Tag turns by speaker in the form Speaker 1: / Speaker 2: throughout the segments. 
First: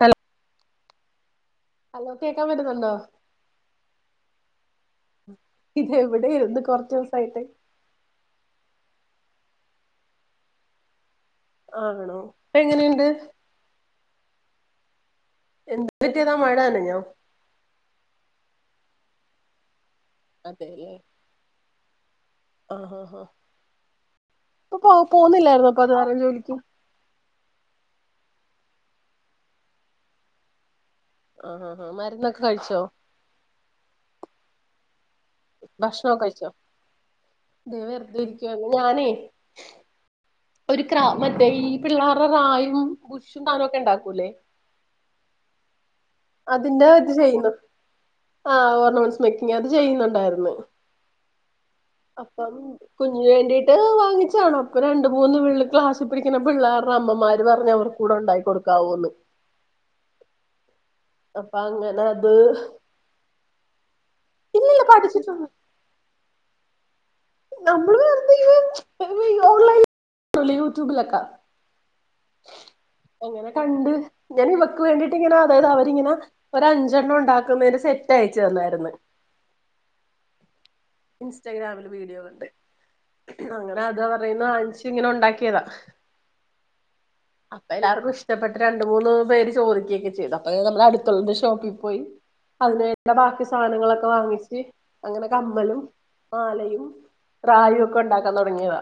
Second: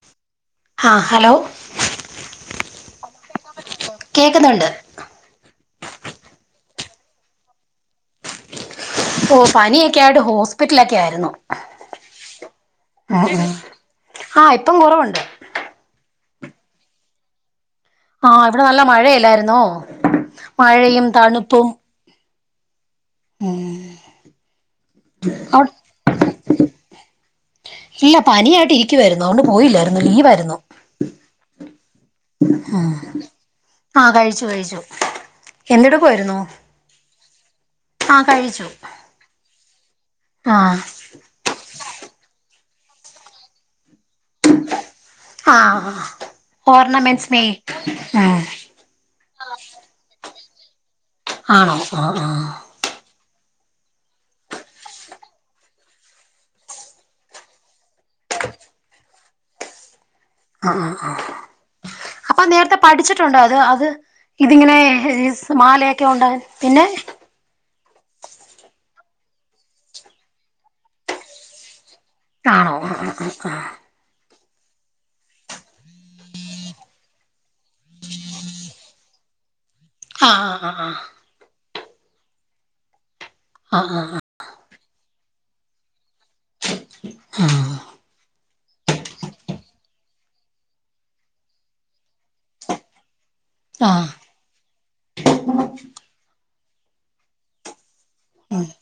Speaker 1: Hello
Speaker 2: ആ hello
Speaker 1: hello കേ കേക്കാൻ പറ്റുന്നുണ്ടോ
Speaker 2: കേക്കുന്നുണ്ട്
Speaker 1: ഇത് എവിടെ ഇരുന്ന് കൊറച്ച ദിവസായിട്ട്
Speaker 2: ഓ പനിയൊക്കെ ആയിട്ട് ഹോസ്പിറ്റലൊക്കെ ആയിരുന്നു
Speaker 1: ആണോ അപ്പൊ എങ്ങനെയുണ്ട്
Speaker 2: ആഹ് ഇപ്പം കുറവുണ്ട്
Speaker 1: എന്തറ്റേതാ മഴയാണ് ഞാ
Speaker 2: ആഹ ഇവിടെ നല്ല മഴയില്ലായിരുന്നോ മഴയും തണുപ്പും
Speaker 1: ആഅ അ ഇപ്പൊ പോ
Speaker 2: അവി
Speaker 1: പോന്നില്ലായിരുന്നു [unintelligible] ജോലിക്ക്
Speaker 2: ഇല്ല പനിയായിട്ട് ഇരിക്കുവായിരുന്നു അതുകൊണ്ട് പോയില്ലായിരുന്നു ലീവായിരുന്നു
Speaker 1: ആഹ് ആഹ് ആഹ് മരുന്നൊക്കെ കഴിച്ചോ
Speaker 2: ആ ആഹ കഴിച്ചു കഴിച്ചു എന്ട
Speaker 1: ഭക്ഷണൊക്കെ
Speaker 2: പോയിരുന്നു
Speaker 1: കഴിച്ചോ ദേ വെറുതെ
Speaker 2: ആഹ കഴിച്ചു
Speaker 1: ഇരിക്കുവായിരുന്നു ഞാനേ
Speaker 2: ആഹ്
Speaker 1: ഒരു ക്ര മറ്റേ ഈ പിള്ളേരുടെ റായും ബുഷും താനമ ഒക്കെ ഉണ്ടാ
Speaker 2: ആഹ
Speaker 1: അതിന്റെ ഇത് ചെയ്യുന്നു
Speaker 2: ഉം
Speaker 1: ആ ഓർണമെന്റ്സ് മേക്കിങ് അത് ചെയ്യുന്നുണ്ടായിരുന്നു
Speaker 2: ആണോ ആ ആ
Speaker 1: വേണ്ടീട്ട് വാങ്ങിച്ചതാണ് അപ്പ രണ്ട മൂന്ന് പിള്ള ക്ലാസ്സിൽ പിടിക്കുന്ന പിള്ളേരുടെ അമ്മമാര് പറഞ്ഞ അവർ കൂടെ ഉണ്ടായി കൊടുക്കാവോന്ന്
Speaker 2: അ അ അ
Speaker 1: അപ്പൊ അങ്ങനെ അത്
Speaker 2: അപ്പൊ നേരത്തെ പഠിച്ചിട്ടുണ്ട് അത് അത് ഇതിങ്ങനെ
Speaker 1: ഇല്ലില്ല പഠിച്ചിട്ടുണ്ട്
Speaker 2: മാലയൊക്കെ ഉണ്ട് പിന്നെ
Speaker 1: നമ്മള് വ ഓൺലൈൻ യൂട്യൂബിലൊക്കെ
Speaker 2: ആണോ ആ ആ
Speaker 1: അങ്ങനെ
Speaker 2: ആ
Speaker 1: കണ്ട് ഞാൻ ഇവക്ക് വേണ്ടിട്ട് ഇങ്ങനെ അതായത് അവരിങ്ങനെ ഒ അഞ്ചെണ്ണം ഉണ്ടാക്കുന്നര് സെറ്റ് അയച്ചു തന്നായിരുന്ന് [inaudible]
Speaker 2: ആഹ ആ
Speaker 1: ഇൻസ്റ്റഗ്രാമില് വീഡിയോ കണ്ട്
Speaker 2: ആഹ്
Speaker 1: അങ്ങനെ അത്
Speaker 2: ആഹ്
Speaker 1: അവർടെയ്യീന്ന് വാങ്ങിച്ച് ഇങ്ങനെ ഒണ്ടാക്കിയതാ അപ്പ
Speaker 2: ആഹ്
Speaker 1: എല്ലാവർക്കും ഇഷ്ടപ്പെട്ട് രണ്ട് മൂന്ന് പേര് ചോദിക്കൊക്കെ ചെയ്തു അപ്പ നമ്മുടെ അടുത്തൊള്ളൊരു ഷോപ്പി പോയി അതിനുവേണ്ട ബാക്കി സാ ധനങ്ങളൊക്കെ
Speaker 2: ആഹ്
Speaker 1: വാങ്ങിച്ച് അങ്ങനെ കമ്മലും മാലയും റായും ഒക്കെ എണ്ടാക്കാൻ തൊടങ്ങിയത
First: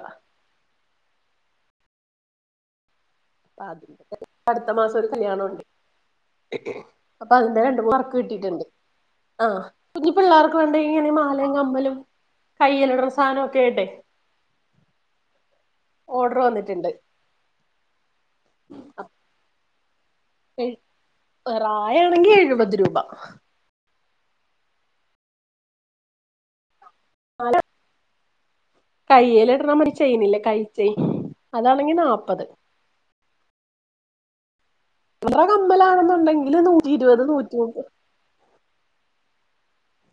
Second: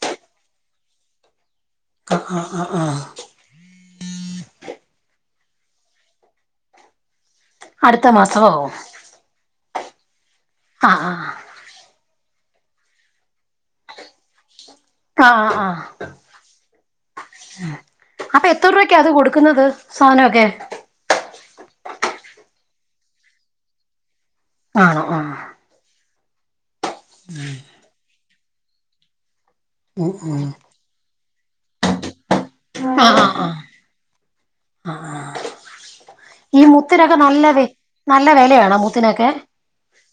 Speaker 2: ആ ആ ആ ആ
Speaker 1: അ അതി അടുത്ത മാസം ഒരു കല്യാണുണ്ട് അപ്പൊ അതിന്റെ രണ്ട് മൂന്ന്
Speaker 2: അടുത്ത
Speaker 1: വർക്ക്
Speaker 2: മാസമോ
Speaker 1: കിട്ടീട്ടെണ്ട് ആ കുഞ്ഞി പിള്ളേർക്ക് വേണ്ടി
Speaker 2: ആഹ്
Speaker 1: ഇങ്ങനീ
Speaker 2: ആഹ്
Speaker 1: മാലയും കമ്മലും കൈയിലടണ സാധനൊക്കെ ആയിട്ടേ
Speaker 2: ആ ആ അപ്പൊ എത്ര രൂപക്ക അത് കൊടുക്കുന്നത് സാനൊക്കെ
Speaker 1: റായാണെങ്കി എഴുപത് രൂപ
Speaker 2: ആണോ ആ
Speaker 1: [unintelligible] കയ്യിൽ ഇടണമടി
Speaker 2: ഉം
Speaker 1: ചെയ്നില്ലേ
Speaker 2: ഉം
Speaker 1: കൈചെയ്ൻ അതാണെങ്കി നാല്പത്
Speaker 2: ആഹ് ആഹ് ആഹ്
Speaker 1: [unintelligible] കമ്മലാണെന്നുണ്ടെങ്കി
Speaker 2: ഈ മുത്തിനൊക്കെ നല്ല വെ നല്ല വെലയാണോ മുത്തിനൊക്കെ?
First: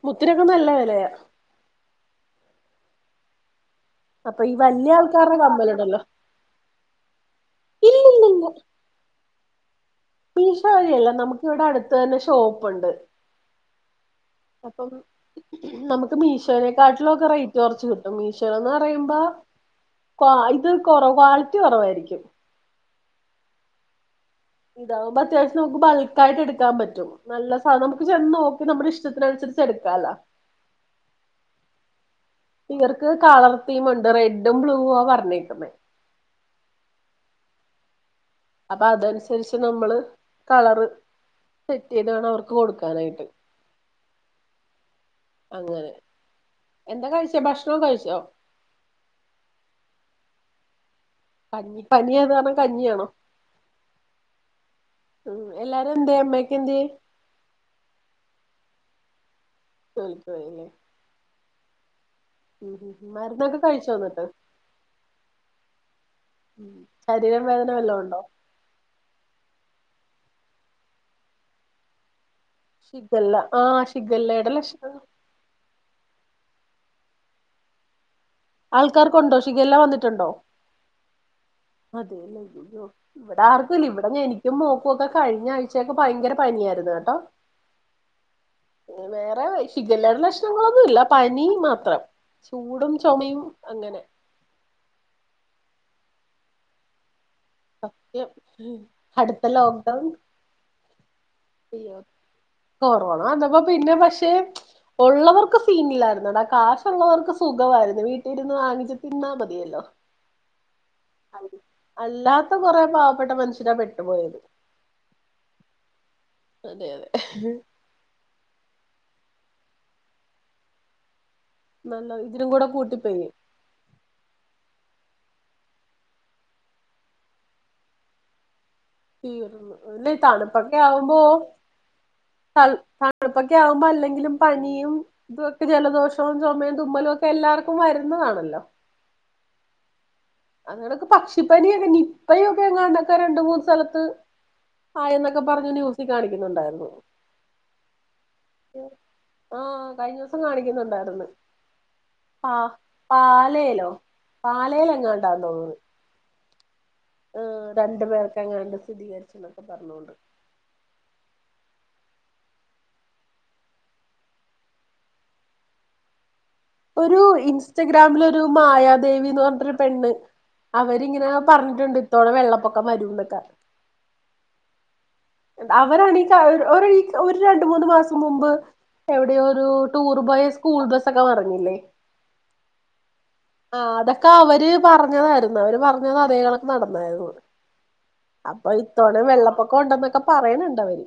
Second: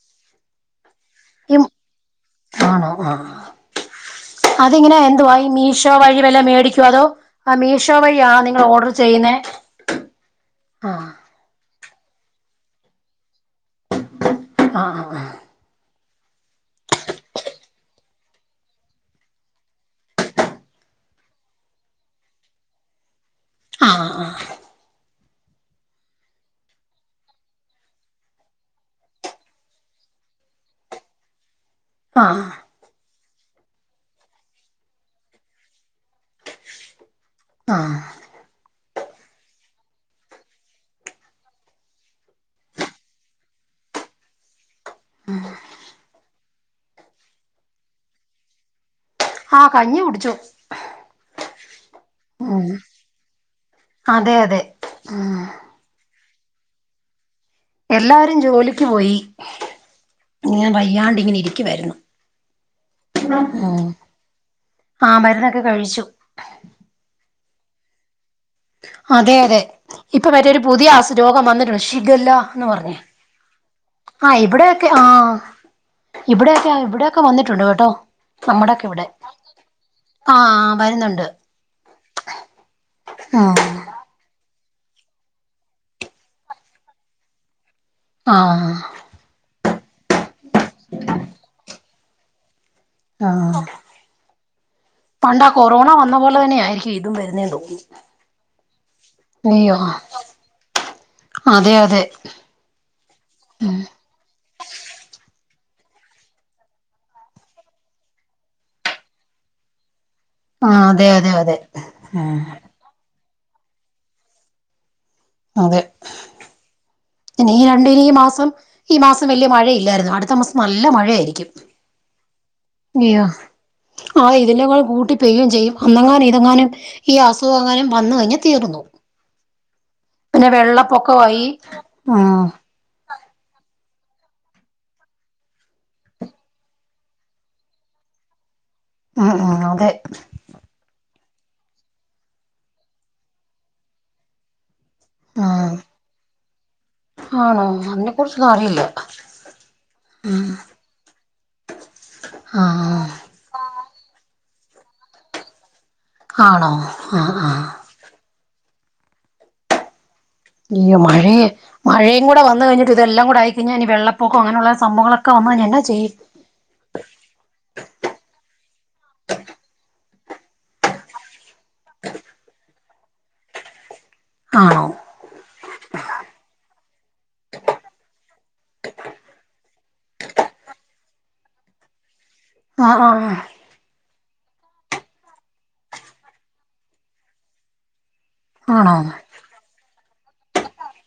Speaker 1: മുത്തിനൊക്കെ നല്ല വെലയാ.
Speaker 2: ആ
Speaker 1: അ
Speaker 2: അതിങ്ങനെ എന്തുവാഈ മീഷോ വഴി വല്ല മേടിക്കോ അതോ ആ
Speaker 1: ഈ
Speaker 2: മീഷോ വഴിയാണോ നിങ്ങളോഡറ് ചെയ്യുന്നേ
Speaker 1: മീഷോ
Speaker 2: ആഹ്
Speaker 1: വഴിയല്ല നമുക്ക് ഇവിടെ അടുത്ത് തന്നെ ഷോപ്പുണ്ട് അപ്പം
Speaker 2: ആഹ് ആഹ്
Speaker 1: നമു ക്ക് മീഷോനെക്കാട്ടിലൊക്കെ റേറ്റ് കൊറച്ച് കിട്ടും മീഷോയെന്ന് പറയുമ്പ കൊ ഇത് കൊറവ ക്വാളിറ്റി കൊറവായിരിക്കും
Speaker 2: ആ ആ
Speaker 1: ഇതാവുമ്പ അത്യാവശ്യം നമുക്ക് ബൾക്കായിട്ട് എടുക്കാൻ പറ്റും നല്ല സാധനം നമുക്ക് ചെന്ന് നോക്കി നമ്മുടെ ഇഷ്ടത്തിനുസരി ച്ച് എടുക്കാല്ല
Speaker 2: ആ
Speaker 1: ക്ക് കളർതിം ഒണ്ട് റെഡും ബ്ലൂവുവാ പറഞ്ഞേക്കുന്നെ
Speaker 2: ആ
Speaker 1: അപ്പൊ അതൻ സെറ്റ് ചെയ്ത് വേണം അവർക്ക് കൊടുക്കാനായിട്ട് അങ്ങനെ എന്താ കഴിച്ചെ ഭക്ഷണോ കഴിച്ചോ
Speaker 2: ആഹ് കഞ്ഞി കുടിച്ചു
Speaker 1: കഞ്ഞി പനി ആയതു കാരണം കഞ്ഞിയാണോ
Speaker 2: അതെ അതെ
Speaker 1: ഇം എല്ലാരും എന്തേ അമ്മേ ക്കെന്തിയെ
Speaker 2: എല്ലാരും ജോലിക്ക് പോയി
Speaker 1: ജോലിക്ക് പോയില്ലേ
Speaker 2: ഇങ്ങനെ വയ്യാണ്ട് ഇങ്ങനെ ഇരിക്കുവാരുന്നു.
Speaker 1: ഉം ഉം ഉം. മരുന്നൊക്കെ കഴിച്ചോ എന്നിട്ട്
Speaker 2: ആ മരുന്നൊക്കെ കഴിച്ചു
Speaker 1: ഉം ശരീരം വേദന വെല്ലോം ഒണ്ടോ
Speaker 2: അതെ അതെ ഇപ്പൊ വരെ പുതിയ അസു രോഗം വന്നിട്ടുണ്ട് ശിഗല്ല
Speaker 1: ശിഗല്ല ആഹ്
Speaker 2: ആ ഇവിടെയൊക്കെ ആ ഇവിടെയൊക്കെ ഇവിടൊക്കെ വന്നിട്ടുണ്ട് കേട്ടോ നമ്മടൊക്കെ ഇവിടെ
Speaker 1: ആൾക്കാർക്കുണ്ടോ ഷിഗല്ല വന്നിട്ടുണ്ടോ
Speaker 2: ആ വരുന്നുണ്ട്
Speaker 1: അതെല്ലേ ഇയ്യോ
Speaker 2: ഉം
Speaker 1: ഇവിടാർക്കും ഇല്ല ഇവിടെ എനി ക്കും മോൾക്കൊക്കെ കഴിഞ്ഞ ആഴ്ച്ചക്കെ ഭയങ്കര പനിയായിരുന്നു കേട്ടോ.
Speaker 2: ആ
Speaker 1: വേറെ ശിഗല്ലയുടെ ലക്ഷണങ്ങളൊന്നു ഇല്ല പനി മാത്രം ചൂടും
Speaker 2: ആ
Speaker 1: ചുമയും അങ്ങനെ
Speaker 2: പണ്ടാ കൊറോണ വന്ന പോലെ തന്നെ ആയിരിക്കും ഇതും വരുന്നുന്നത്
Speaker 1: പക്കെ അടുത്ത
Speaker 2: അയ്യോ
Speaker 1: ലോക്ക്ഡൗൺ
Speaker 2: അതെ അതെ
Speaker 1: കൊറോണ വന്നപ്പോ പിന്നെ പക്ഷെ ഉള്ളതൊക്കെ ഇല്ലായിരുന്നു ടാ കാശുള്ളവർക്ക് സുഖമായിരുന്നു വീട്ടില ഇരുന്ന് വാങ്ങിച്ചച്ച് തിന്നാ മതിയല്ലോ
Speaker 2: ആ അതെ അതെ അതെ ആ
Speaker 1: അല്ലാത്ത കൊറെ പാവപ്പെട്ട മനുഷ്യന പെട്ടുപോയത്
Speaker 2: അതെ
Speaker 1: അതെ അതെ
Speaker 2: ഇനി രണ്ടു മാസം ഈ മാസം വലിയ മഴയില്ലായിരുന്നു അടുത്ത മാസം നല്ല മഴയായിരിക്കും.
Speaker 1: നല്ല ഇതിനും കൂടെ
Speaker 2: അയ്യോ
Speaker 1: കൂട്ടിപ്പോയും
Speaker 2: ആ ഇതിന്റെ കൂടെ കൂട്ടി പെയ്യയും ചെയ്യും അന്നങ്ങാനും ഇതങ്ങാനും ഈ അസുഖം അങ്ങാനും വന്ന കഴിഞ്ഞഞ് തീർന്നു
Speaker 1: തീർന്നു ഇല്ലെ
Speaker 2: പിന്നെ
Speaker 1: തണുപ്പൊക്കെ ആവുമ്പോ
Speaker 2: വെള്ളപ്പൊക്കവായി ഉം
Speaker 1: ത- തണുപ്പൊക്കെ ആകുമ്പോൾ അല്ലെങ്കിലും പനിയും ഇതൊക്കെ ജലദോഷവും ചുമയും തുമ്മലും ഒക്കെ എല്ലാവർക്കും വരുന്ന അതാണല്ലോ
Speaker 2: ഹഹ അതെ
Speaker 1: അതോടൊക്കെ പക്ഷിപനി, നിപ്പ ഒക്കെ എങ്ങാണ്ടൊക്കെ രണ്ട മൂന്ന് സ്ഥലത്ത് ആ എന്നൊക്കെ പറഞ്ഞു
Speaker 2: ഉം
Speaker 1: ന്യൂസി കാണിക്കുന്നുണ്ടായിരുന്നു
Speaker 2: ആണോ അതിനെ കുറിച്ചൊന്നും അറിയില്ല
Speaker 1: ആഹ കഴിഞ്ഞ ദിവസം കാണിക്കുന്നുണ്ടായിന്ന് പാ
Speaker 2: ആഹ്
Speaker 1: പാലയിലോ പാലയില എങ്ങാ ഉണ്ടാന്ന് തോന്നുന്നത്
Speaker 2: ആണോ ആ! ആ!
Speaker 1: എങ്ങാണ്ട് സ്ഥികരിച്ച എന്നൊക്കെ പറഞ്ഞോൊണ്ട്
Speaker 2: അയ്യ മഴേ മഴേയും കൂടെ വന്ന കഴിഞ്ഞിട്ട് ഇതെല്ലാം കൂടെ ആയി കഴിഞ്ഞാ ഇനി വെള്ളപ്പൊം അങ്ങനുള്ള സംഭവങ്ങളൊക്കെ വ നമ്മ എന്നാ ചെയ്യും
Speaker 1: ഒരു ഇൻസ്റ്റഗ്രാമിൽ ഒരു മായാദേവിന്ന് പറഞ്ഞട്ടൊരു പെണ്ണ് അവരിങ്ങനെ- പറഞ്ഞിട്ടുണ്ട് ഇത്തോടെ വെള്ളപ്പൊക്കം വരുന്നൊക്കാ
Speaker 2: ആണോ!
Speaker 1: അവരാണ ഒരു രണ്ട മൂന്ന് മാസം മുമ്പ് എവിടെയോ- ഒരു ടൂർ ബോയ സ്കൂൾ ബസ്സൊക്കെ മറിഞ്ഞില്ലേ?
Speaker 2: ആഹ! ആഹ!
Speaker 1: ആഹ അതൊക്കെ അവര് പറഞ്ഞതായിരുന്നു അവര് പറഞ്ഞത് അതേകണക്ക് നടന്നായിരുന്നു അപ്പൊ
Speaker 2: ആണോ
Speaker 1: ഇത്തവണ വെള്ളപ്പൊക്കം ഉണ്ടന്നൊക്കെ- പറയണണ്ട് അവര്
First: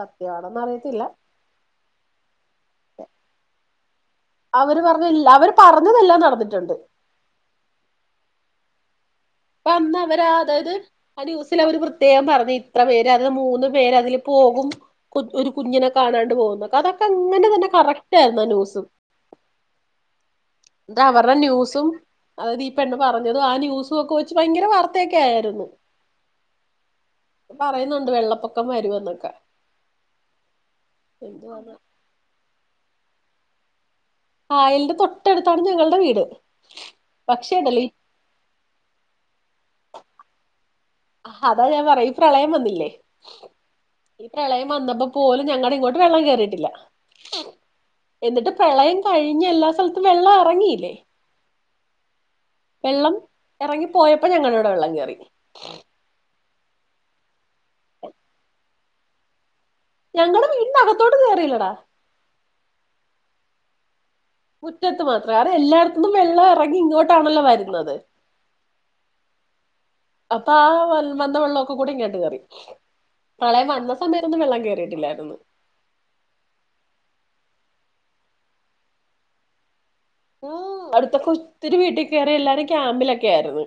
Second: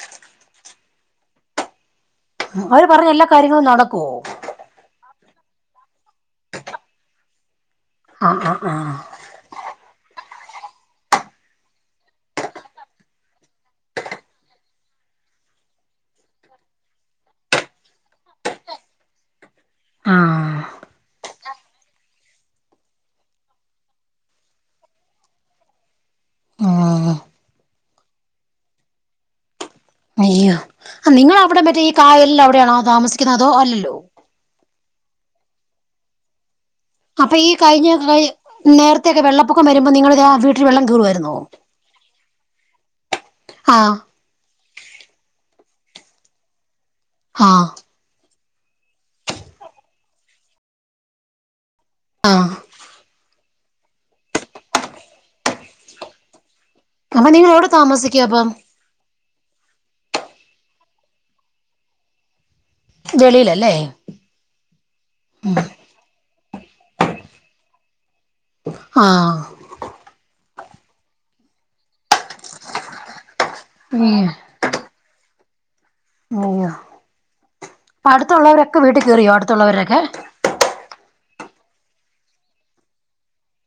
Speaker 1: സത്യവാണോ ന്ന അറിയത്തില്ല
Speaker 2: അവര് പറഞ്ഞ എല്ലാ കാര്യങ്ങളും നടക്കുവോ?
Speaker 1: അവര് പറഞ്ഞല്ല അവര് പറഞ്ഞതെല്ലാം നടന്നിട്ടുണ്ട്.
Speaker 2: ആഹ. ആഹ. ആഹ!
Speaker 1: അ അന്ന് അവര് അതായത് ആ ന്യുസിൽ അവര് പ്രത്യേകം പറഞ്ഞു ഇത്ര പേര് അത് മൂന്ന് പേര് അതില് പോകും ഒരു കുഞ്ഞിനെ കാണാണ്ട് പോകുന്നൊക്കെ അതൊക്കെ അങ്ങനെ തന്നെ കറക്റ്റായിരുന്നു ആ ന്യൂസും.
Speaker 2: ആഹ് ആഹ്
Speaker 1: [inaudible] ഇത് അവരുടെ ന്യൂസും അതായത് ഈ പെണ് പറഞ്ഞതും ആ ന്യൂസും ഒക്കെ- കുറിച്ചു ഭയങ്കര വാർത്തയൊക്കെ ആയിരുന്നു.
Speaker 2: ഉം
Speaker 1: പറയുന്നുണ്ട് വെള്ളപ്പൊക്കം വരുമന്നൊക്കെ.
Speaker 2: അയ്യോ! നിങ്ങ അവിടെ മറ്റേ ഈ കായലിൽ അവിടെയാണോ താമസിക്കുന്ന അതോ അല്ലല്ലോ
Speaker 1: ആ കായലിന്റെ. തൊട്ടടുത്താണ് ഞങ്ങളുടെ വീട്
Speaker 2: അപ്പൊ ഈ
Speaker 1: പക്ഷേ ഉണ്ടല്ലോ
Speaker 2: കഴിഞ്ഞ നേരത്തെക്കെ വെള്ളപ്പൊക്കം വരുമ്പോ നിങ്ങള-
Speaker 1: അതാ ഞാൻ പറയാ ഈ പ്രളയം വന്നില്ലേ
Speaker 2: ആഹ്
Speaker 1: ഈ പ്രളയം വന്നപ്പോ പോലും ഞങ്ങുടെ ഇങ്ങോട്ട് വെള്ളം കേറിയിട്ടില്ല.
Speaker 2: ആഹ!
Speaker 1: എന്നിട്ട് പ്രളയം കഴിഞ് എല്ലാ സ്ഥലത്തും വെള്ളം ഇറങ്ങില്ലേ.
Speaker 2: ആഹ!
Speaker 1: വെള്ളം ഇറങ്ങി പോയപ്പോ ഞങ്ങളിവിടെ വെള്ളം കേറി.
Speaker 2: അപ്പ നിങ്ങോടെ താമസിക്കുപ്പം
Speaker 1: ഞങ്ങള് വീടിനകത്തോട്ട് കയറിയില്ലടാ.
Speaker 2: ചെളിലല്ലേ
Speaker 1: മുറ്റത്ത് മാത്രം അത എല്ലായിടത്തനിന്നും വെള്ളം ഇറങ്ങി ഇങ്ങോട്ടാണല്ലോ വരുന്നത്.
Speaker 2: ആഹ!
Speaker 1: അപ്പൊ ആ വ വന്ന വെള്ളമൊക്കെ കൂടി ഇങ്ങാട്ട് കയറി പ്രളയം വന്ന
Speaker 2: ഉം
Speaker 1: സമയത്തൊന്നും വെള്ളം കയറിയിട്ടില്ല. ചലൂ [unintelligible]
Speaker 2: അപ്പ അടുത്തവൊക്കെ വീട്ടിൽ കയറിയോ അടുത്തുള്ളവരൊക്കെ
Speaker 1: ഉം അടുത്ത ഒത്തിരി വീട്ടിൽ കയറി എല്ലാരും ക്യാമ്പിലൊക്കെ ആയിരുന്നു.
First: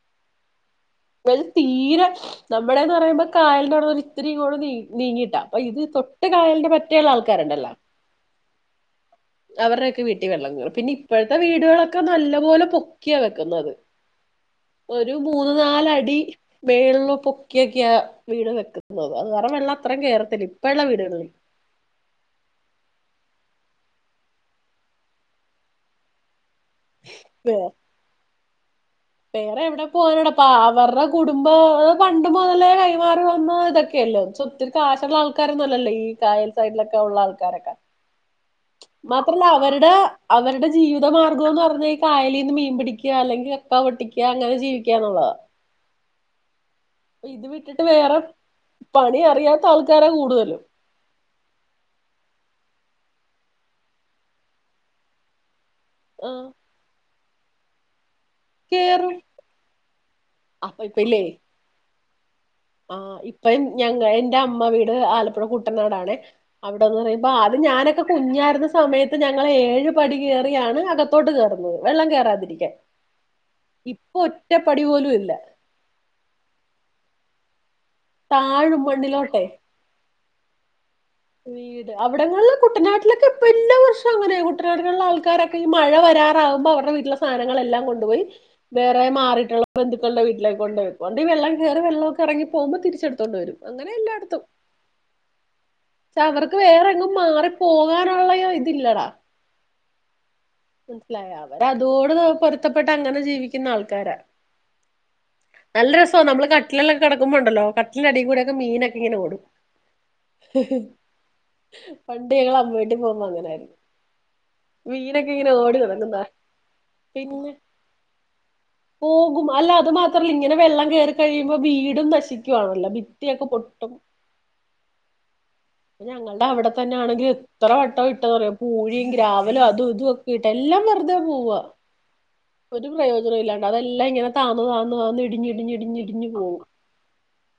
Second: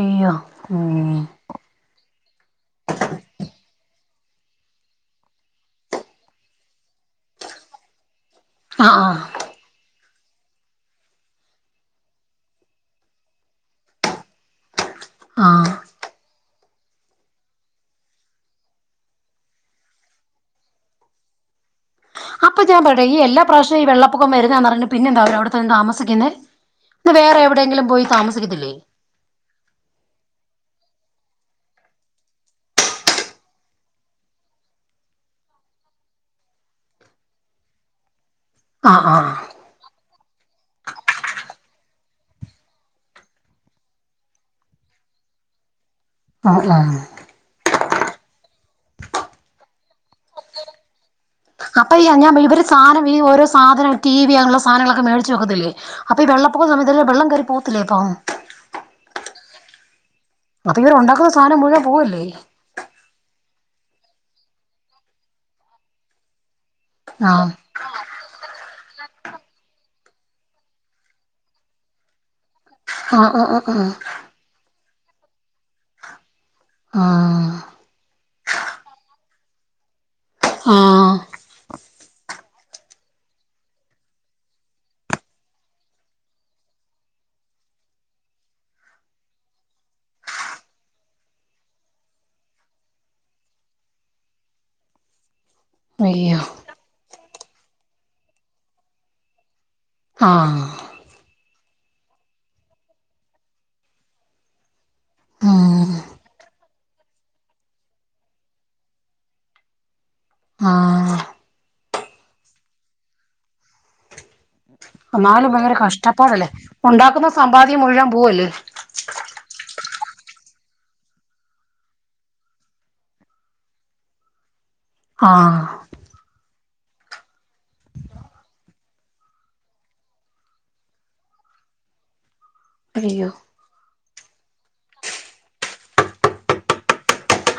Speaker 2: അയ്യോ! ഉം
Speaker 1: ഇവിടെ തീരെ നമ്മുടെന്ന് പറയുമ്പോ കായല ഇത്രരിയും കൂടെ നീ നീങ്ങിട്ടാ അപ്പൊ ഇത് തൊട്ട് കായലിന്റെ മറ്റേുള്ള ആൾക്കാരുണ്ടല്ലോ
Speaker 2: ആ ആ.
Speaker 1: അവരുടെയൊക്കെ വീട്ടിൽ വെള്ളം പിന്നെ ഇപ്പോഴത്തെ വീടുകളൊക്കെ നല്ല പോോലെ പൊക്കിയാ വെക്കുന്നത്. [inaudible] ഒരു മൂന്ന്
Speaker 2: ആഹ്
Speaker 1: നാലടി മേളില പൊക്കിയൊക്കെയ വീട് വെക്കുന്നത് അത് കാരണം വെള്ളത്ര ഇം കേറത്തില്ല ഇപ്പള്ള വീടുകളള്ളി
Speaker 2: അപ്പൊ ഞാൻ പറട എല്ലാ പ്രാവശ്യവും ഈ വെള്ളപ്പൊക്കം വരുന്നന്ന് പറഞ്ഞഞ് പിന്നെന്താ അവ അവിടു നിന്ന് താമസിക്കുന്നത് ഇന്ന് വേറെ എവിടെയെങ്കിലും പോയി താമസിക്കത്തില്ലേ
Speaker 1: വേറെ എവിടെ പോവാനടാ അപ്പ അവരുടെ കുടുംബ പണ്ട് മുതലേ കൈമാറി വന്ന ഇതൊക്കെ ഒത്തിരി കാശുള്ളള്ള ആൾക്കാരൊന്നുംുമല്ലല്ലേ ഈ കായൽ സൈഡിലൊക്കെ ഉള്ള ആൾക്കാരൊക്കെ
Speaker 2: ആഹ് ആഹ്
Speaker 1: മാത്രല്ല അവരുടെ അവരുടെ ജീവിതമാർഗം എന്ന് പറഞ്ഞാ ഈ കായലിൽീന്ന് മീൻ പിടിക്കുക അല്ലെങ്കിൽ കക്ക പൊട്ടിക്കുക അങ്ങനെ ജീവിക്കാന്നുള്ളതാ [inaudible]
Speaker 2: ആഹ ആഹ
Speaker 1: ് വേറെ പണി അറിയാത്ത ആൾക്കാരാ കൂടുതലും
Speaker 2: അപ്പൊ ഈ ഞാൻ ഇവര് സാധനം ഈ ഓരോ സാധന ടി വിിയ അാനുള്ള സധനങ്ങളൊക്കെ മേടച്ച് വെക്കത്തില്ലേ അപ്പൊ ഈ
Speaker 1: ആ
Speaker 2: വെള്ളപ്പൊകുന്ന സമയത്ത്ല്ല വെള്ളം കറി പോകത്തില്ലേ അപ്പ
Speaker 1: കേറ
Speaker 2: അത് ഇവരെ ഉണ്ടാക്കുന്ന സാധനം മുഴുവാൻ പോവല്ലേ
Speaker 1: ആ ഇപ്പൊ ഞങ്ങ എന്റെ അമ്മ വീട് ആലപ്പുഴ കുൂട്ടനാടാണേ അവിടെന്ന് പറയുമ്പ
Speaker 2: ആഹ്
Speaker 1: അത് ഞാനൊക്കെ കുഞ്ഞായിരുന്ന സമയത്ത് ഞങ്ങൾ ഏഴ് പടി കയറിയാണ് അകത്തോട്ട് കയറുന്നത് വെള്ളം കേയറാതിരിക്കാൻ
Speaker 2: ആഹ് ആഹ്
Speaker 1: ഇപ്പൊ ഒറ്റപ്പടി പോലും ഇല്ല
Speaker 2: ആഹ [unintelligible]
Speaker 1: താഴും മണ്ണ്ടിലോട്ടെ
Speaker 2: ആഹ
Speaker 1: വീട് അവിടെങ്ങളള്ള കുട്ടനാട്ടിലൊക്കെ ഇപ്പ ഒരു വർഷം അങ്ങനെ കുട്ടനാട്ടിലുള്ള ആൾക്കാരൊക്കെ ഈ മഴ വരാറാവുമ്പോ അവടെ വീട്ടില സാധനങ്ങളെല്ലാം കൊണ്ടപ പോയി വേറെ മാറിട്ടുള്ള ബന്ധുക്കള വീട്ടിലേ കൊണ്ട്ക്കുംണ്ട് വെം കയറി വെള്ളമ ഒക്ക ഇറങ്ങി പോകുമ്പോ തിരിച്ചെടുത്തൊണ്ട് വരും അങ്ങനെ എല്ലായിടത്തും പ
Speaker 2: അയ്യോ
Speaker 1: അവർക്ക് വേറെങ്ങും മാറി പോകാനുള്ള ഇതില്ലടാ
Speaker 2: ആഹ്
Speaker 1: മനസിലായ അവര അതോട് പൊരുത്തപ്പെട്ട അങ്ങനെ ജീവിക്കുന്ന ആൾക്കാരാ
Speaker 2: ഉം
Speaker 1: നല്ല രസമാണ് നമ്മള് കാട്ട കട്ടലിലൊക്കെിടക്കുമ്പോണ്ടല്ലോ കട്ടലി അടി കൂടെയൊക്കെ മീനൊക്കെ ഇങ്ങനെ കൂടും
Speaker 2: ആഹ്
Speaker 1: പണ്ട് ഞങ്ങ അമ്മ വീട്ടിൽ പോ്പോ അങ്ങനായിരുന്നു മീനൊക്കെ ഇങ്ങനെ
Speaker 2: എന്നാലും ഭയങ്കര
Speaker 1: ഓടി നടക്കുന്നതാ
Speaker 2: കഷ്ടപ്പാടല്ലേ ഉണ്ടാക്കുന്ന
Speaker 1: പിന്നെ
Speaker 2: സമ്പാദ്യം മുഴുവൻ പോവല്ലേ
Speaker 1: പോകും അല്ല അത മാത്ര ഇങ്ങനെ വെള്ളം കേറി കഴിയുമ്പോ വീടും നശിക്കുവാണല്ലോ ഭിത്തിയൊക്കെ പൊട്ടും
Speaker 2: ആഹ്
Speaker 1: ഞങ്ങളുടെ അവിടെ തന്നെ ആണെങ്കില എത്ര വട്ടം ഇട്ടന്ന് പറയാ പൂഴിയും ഗ്രാവലും അതും ഇതുംക്കെ ഇട്ട് എല്ലാം വെറുതെ പോവാുക [inaudible] ഒരു
Speaker 2: അയ്യോ
Speaker 1: പ്രയോജനം ഇല്ലാണ്ട് അതെല്ലാം ഇങ്ങനെ താന്നു താന്നു താന്നന്ന് ഇടിഞ്ഞഞ് ഇടിഞ്ഞഞ് ഇടിഞ്ഞഞ് ഇടിഞ്ഞഞ് പോകും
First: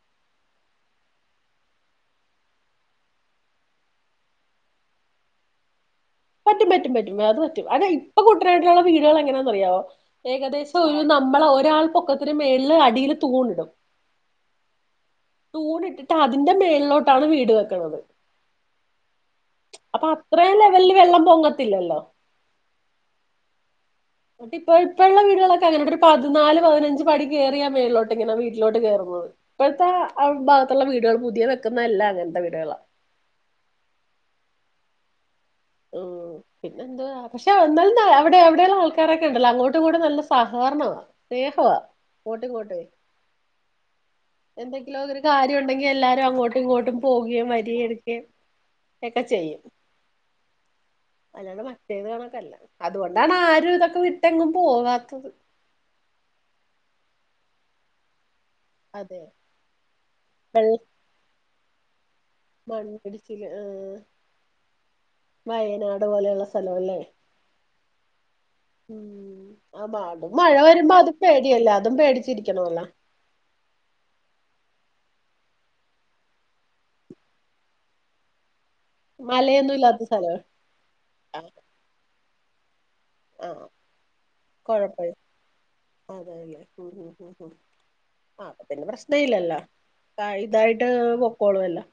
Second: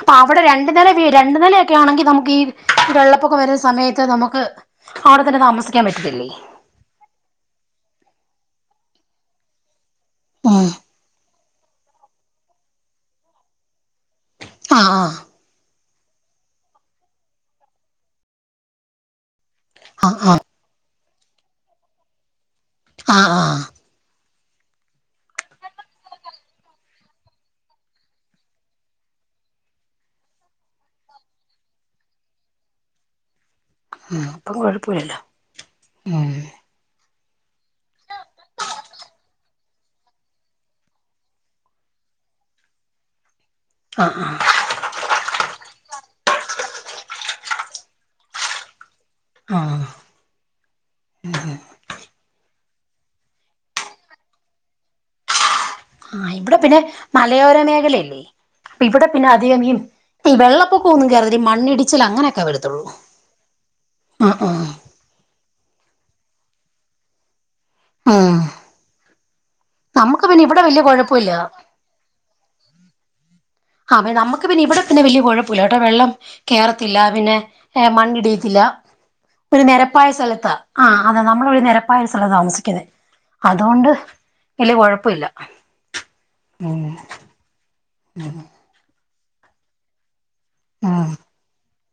Speaker 2: അപ്പൊ അവിടെ രണ്ടു നില രണ്ടു നിലൊക്കെ ആണെങ്കി നമുക്ക് ഈ ഒരു വെള്ളപ്പൊക്കം വരുന്ന സമയത്ത് നമുക്ക് അവിടെ തന്നെ താമസിക്ക
Speaker 1: പറ്റും പറ്റും പറ്റും അത് പറ്റും അ ഇപ്പൊ കുട്ടനായിട്ടുള്ള വീടുകൾ എങ്ങനെയാന്നറിയാവോ
Speaker 2: ഉം
Speaker 1: ഏകദേശം ഒരു നമ്മളെ ഒരാൾ പൊക്കത്തിന് മേല്ില് അടിയില് തൂണിടും
Speaker 2: ആ ആ
Speaker 1: പൂണ ഇട്ടിട്ട് അതിൻന്റെ മേളിലോട്ടാണ് വീട് വെക്കണത് അപ്പൊ
Speaker 2: ആഹ് ആഹ്
Speaker 1: അത്രയും ലെവലില് വെള്ളം പൊങ്ങത്തില്ലല്ലോ
Speaker 2: ആഹ ആഹ
Speaker 1: എന്നിട്ട് ഇപ്പ ഇപ്പപ്പോ ഉള്ള വീടുകളൊക്കെ അങ്ങനട്ട ഒരു പതിനാല് പതിനഞ്ച് പടി കയറിയ മേലിലോട്ട് ഇങ്ങന വീിലട്ട് കയറുന്നു ഇപ്പോഴത്തെ ആ ഭാഗത്തുള്ള വീടുകൾ പുതിയ വെക്കുന്നല്ല അങ്ങനത്തെ വീടുകൾ
Speaker 2: ഉ ഇപ്പം കോഴിപ്പൂരല്ലോ
Speaker 1: പിന്നെന്താ പക്ഷെ എന്നാല അവിടെ എവിടെയുള്ളള്ള ആൾക്കാരൊക്കെ ഉണ്ടല്ലോ അങ്ങോട്ടും ഇങ്ങോട്ടും നല്ല സഹകരണമാണ് സ്നേഹവാ അങ്ങോട്ട് ഇങ്ങോട്ട്
Speaker 2: ആഹ് ആഹ്
Speaker 1: എന്തെങ്കിലോ ഒരു കാര്യ ഉണ്ടെങ്കിൽ എല്ലാ അങ്ങോട്ടും ഇങ്ങോട്ടും പോകുകയും വരി എടുക്കുകയും ഒക്കെ ചെയ്യും
Speaker 2: ആഹ്
Speaker 1: അല്ലാടെ മറ്റേത് കണക്കല്ല അതുകൊണ്ടാണ് ആരും ഇതൊക്കെ വിട്ടെങ്ങും പോവാത്തത്
Speaker 2: ആഹ് ഇവിടെ പിന്നെ മലയോര മേഖലയല്ലേ ഇവിടെ
Speaker 1: അതെ
Speaker 2: പിന്നെ അധിക ഈ വെള്ളപ്പൊക്ക ഒന്നും കയറ മണ്ണിടിച്ചിൽ അങ്ങനെ
Speaker 1: മണ്ണ ഇടിച്ചില് ആ
Speaker 2: ആഹ്
Speaker 1: വയനാട് പോലെയുള്ള സ്ഥലം അല്ലേ
Speaker 2: ആ
Speaker 1: ഉം ആ നാടും മഴ
Speaker 2: വല്യ
Speaker 1: വരുമ്പോ അതും
Speaker 2: കൊഴപ്പല്ല
Speaker 1: പേടിയല്ലേ അതും പേടിച്ചിരിക്കണമല്ലോ
Speaker 2: ആ നമ്മുക്ക് പിന്നെ ഇവിടെ പിന്നെ വലിയ കുഴപ്പമില്ലട്ടൊ വെള്ളം കയറത്തില്ല പിന്നെ മണ്ണിടിയത്തില്ല ഒരു
Speaker 1: മലയൊന്നും ഇല്ലാത്ത
Speaker 2: നിരപ്പായ
Speaker 1: സ്ഥലം
Speaker 2: സ്ഥലത്താ അ
Speaker 1: ആഹ്
Speaker 2: നമ്മളൊരു നിരപ്പായ സ്ഥലത്താ താമസിക്കുന്നത്
Speaker 1: ആഹ്
Speaker 2: അതുകൊണ്ട് വല്ല്യ
Speaker 1: കൊഴപ്പല്ല
Speaker 2: കൊഴപ്പില്ല ഉ
Speaker 1: ആ അപ്പ പിന്നെ പ്രശ്നം ഇല്ലല്ലോ ഇതായിട്ട്
Speaker 2: ഉം
Speaker 1: പൊക്കോളുലോ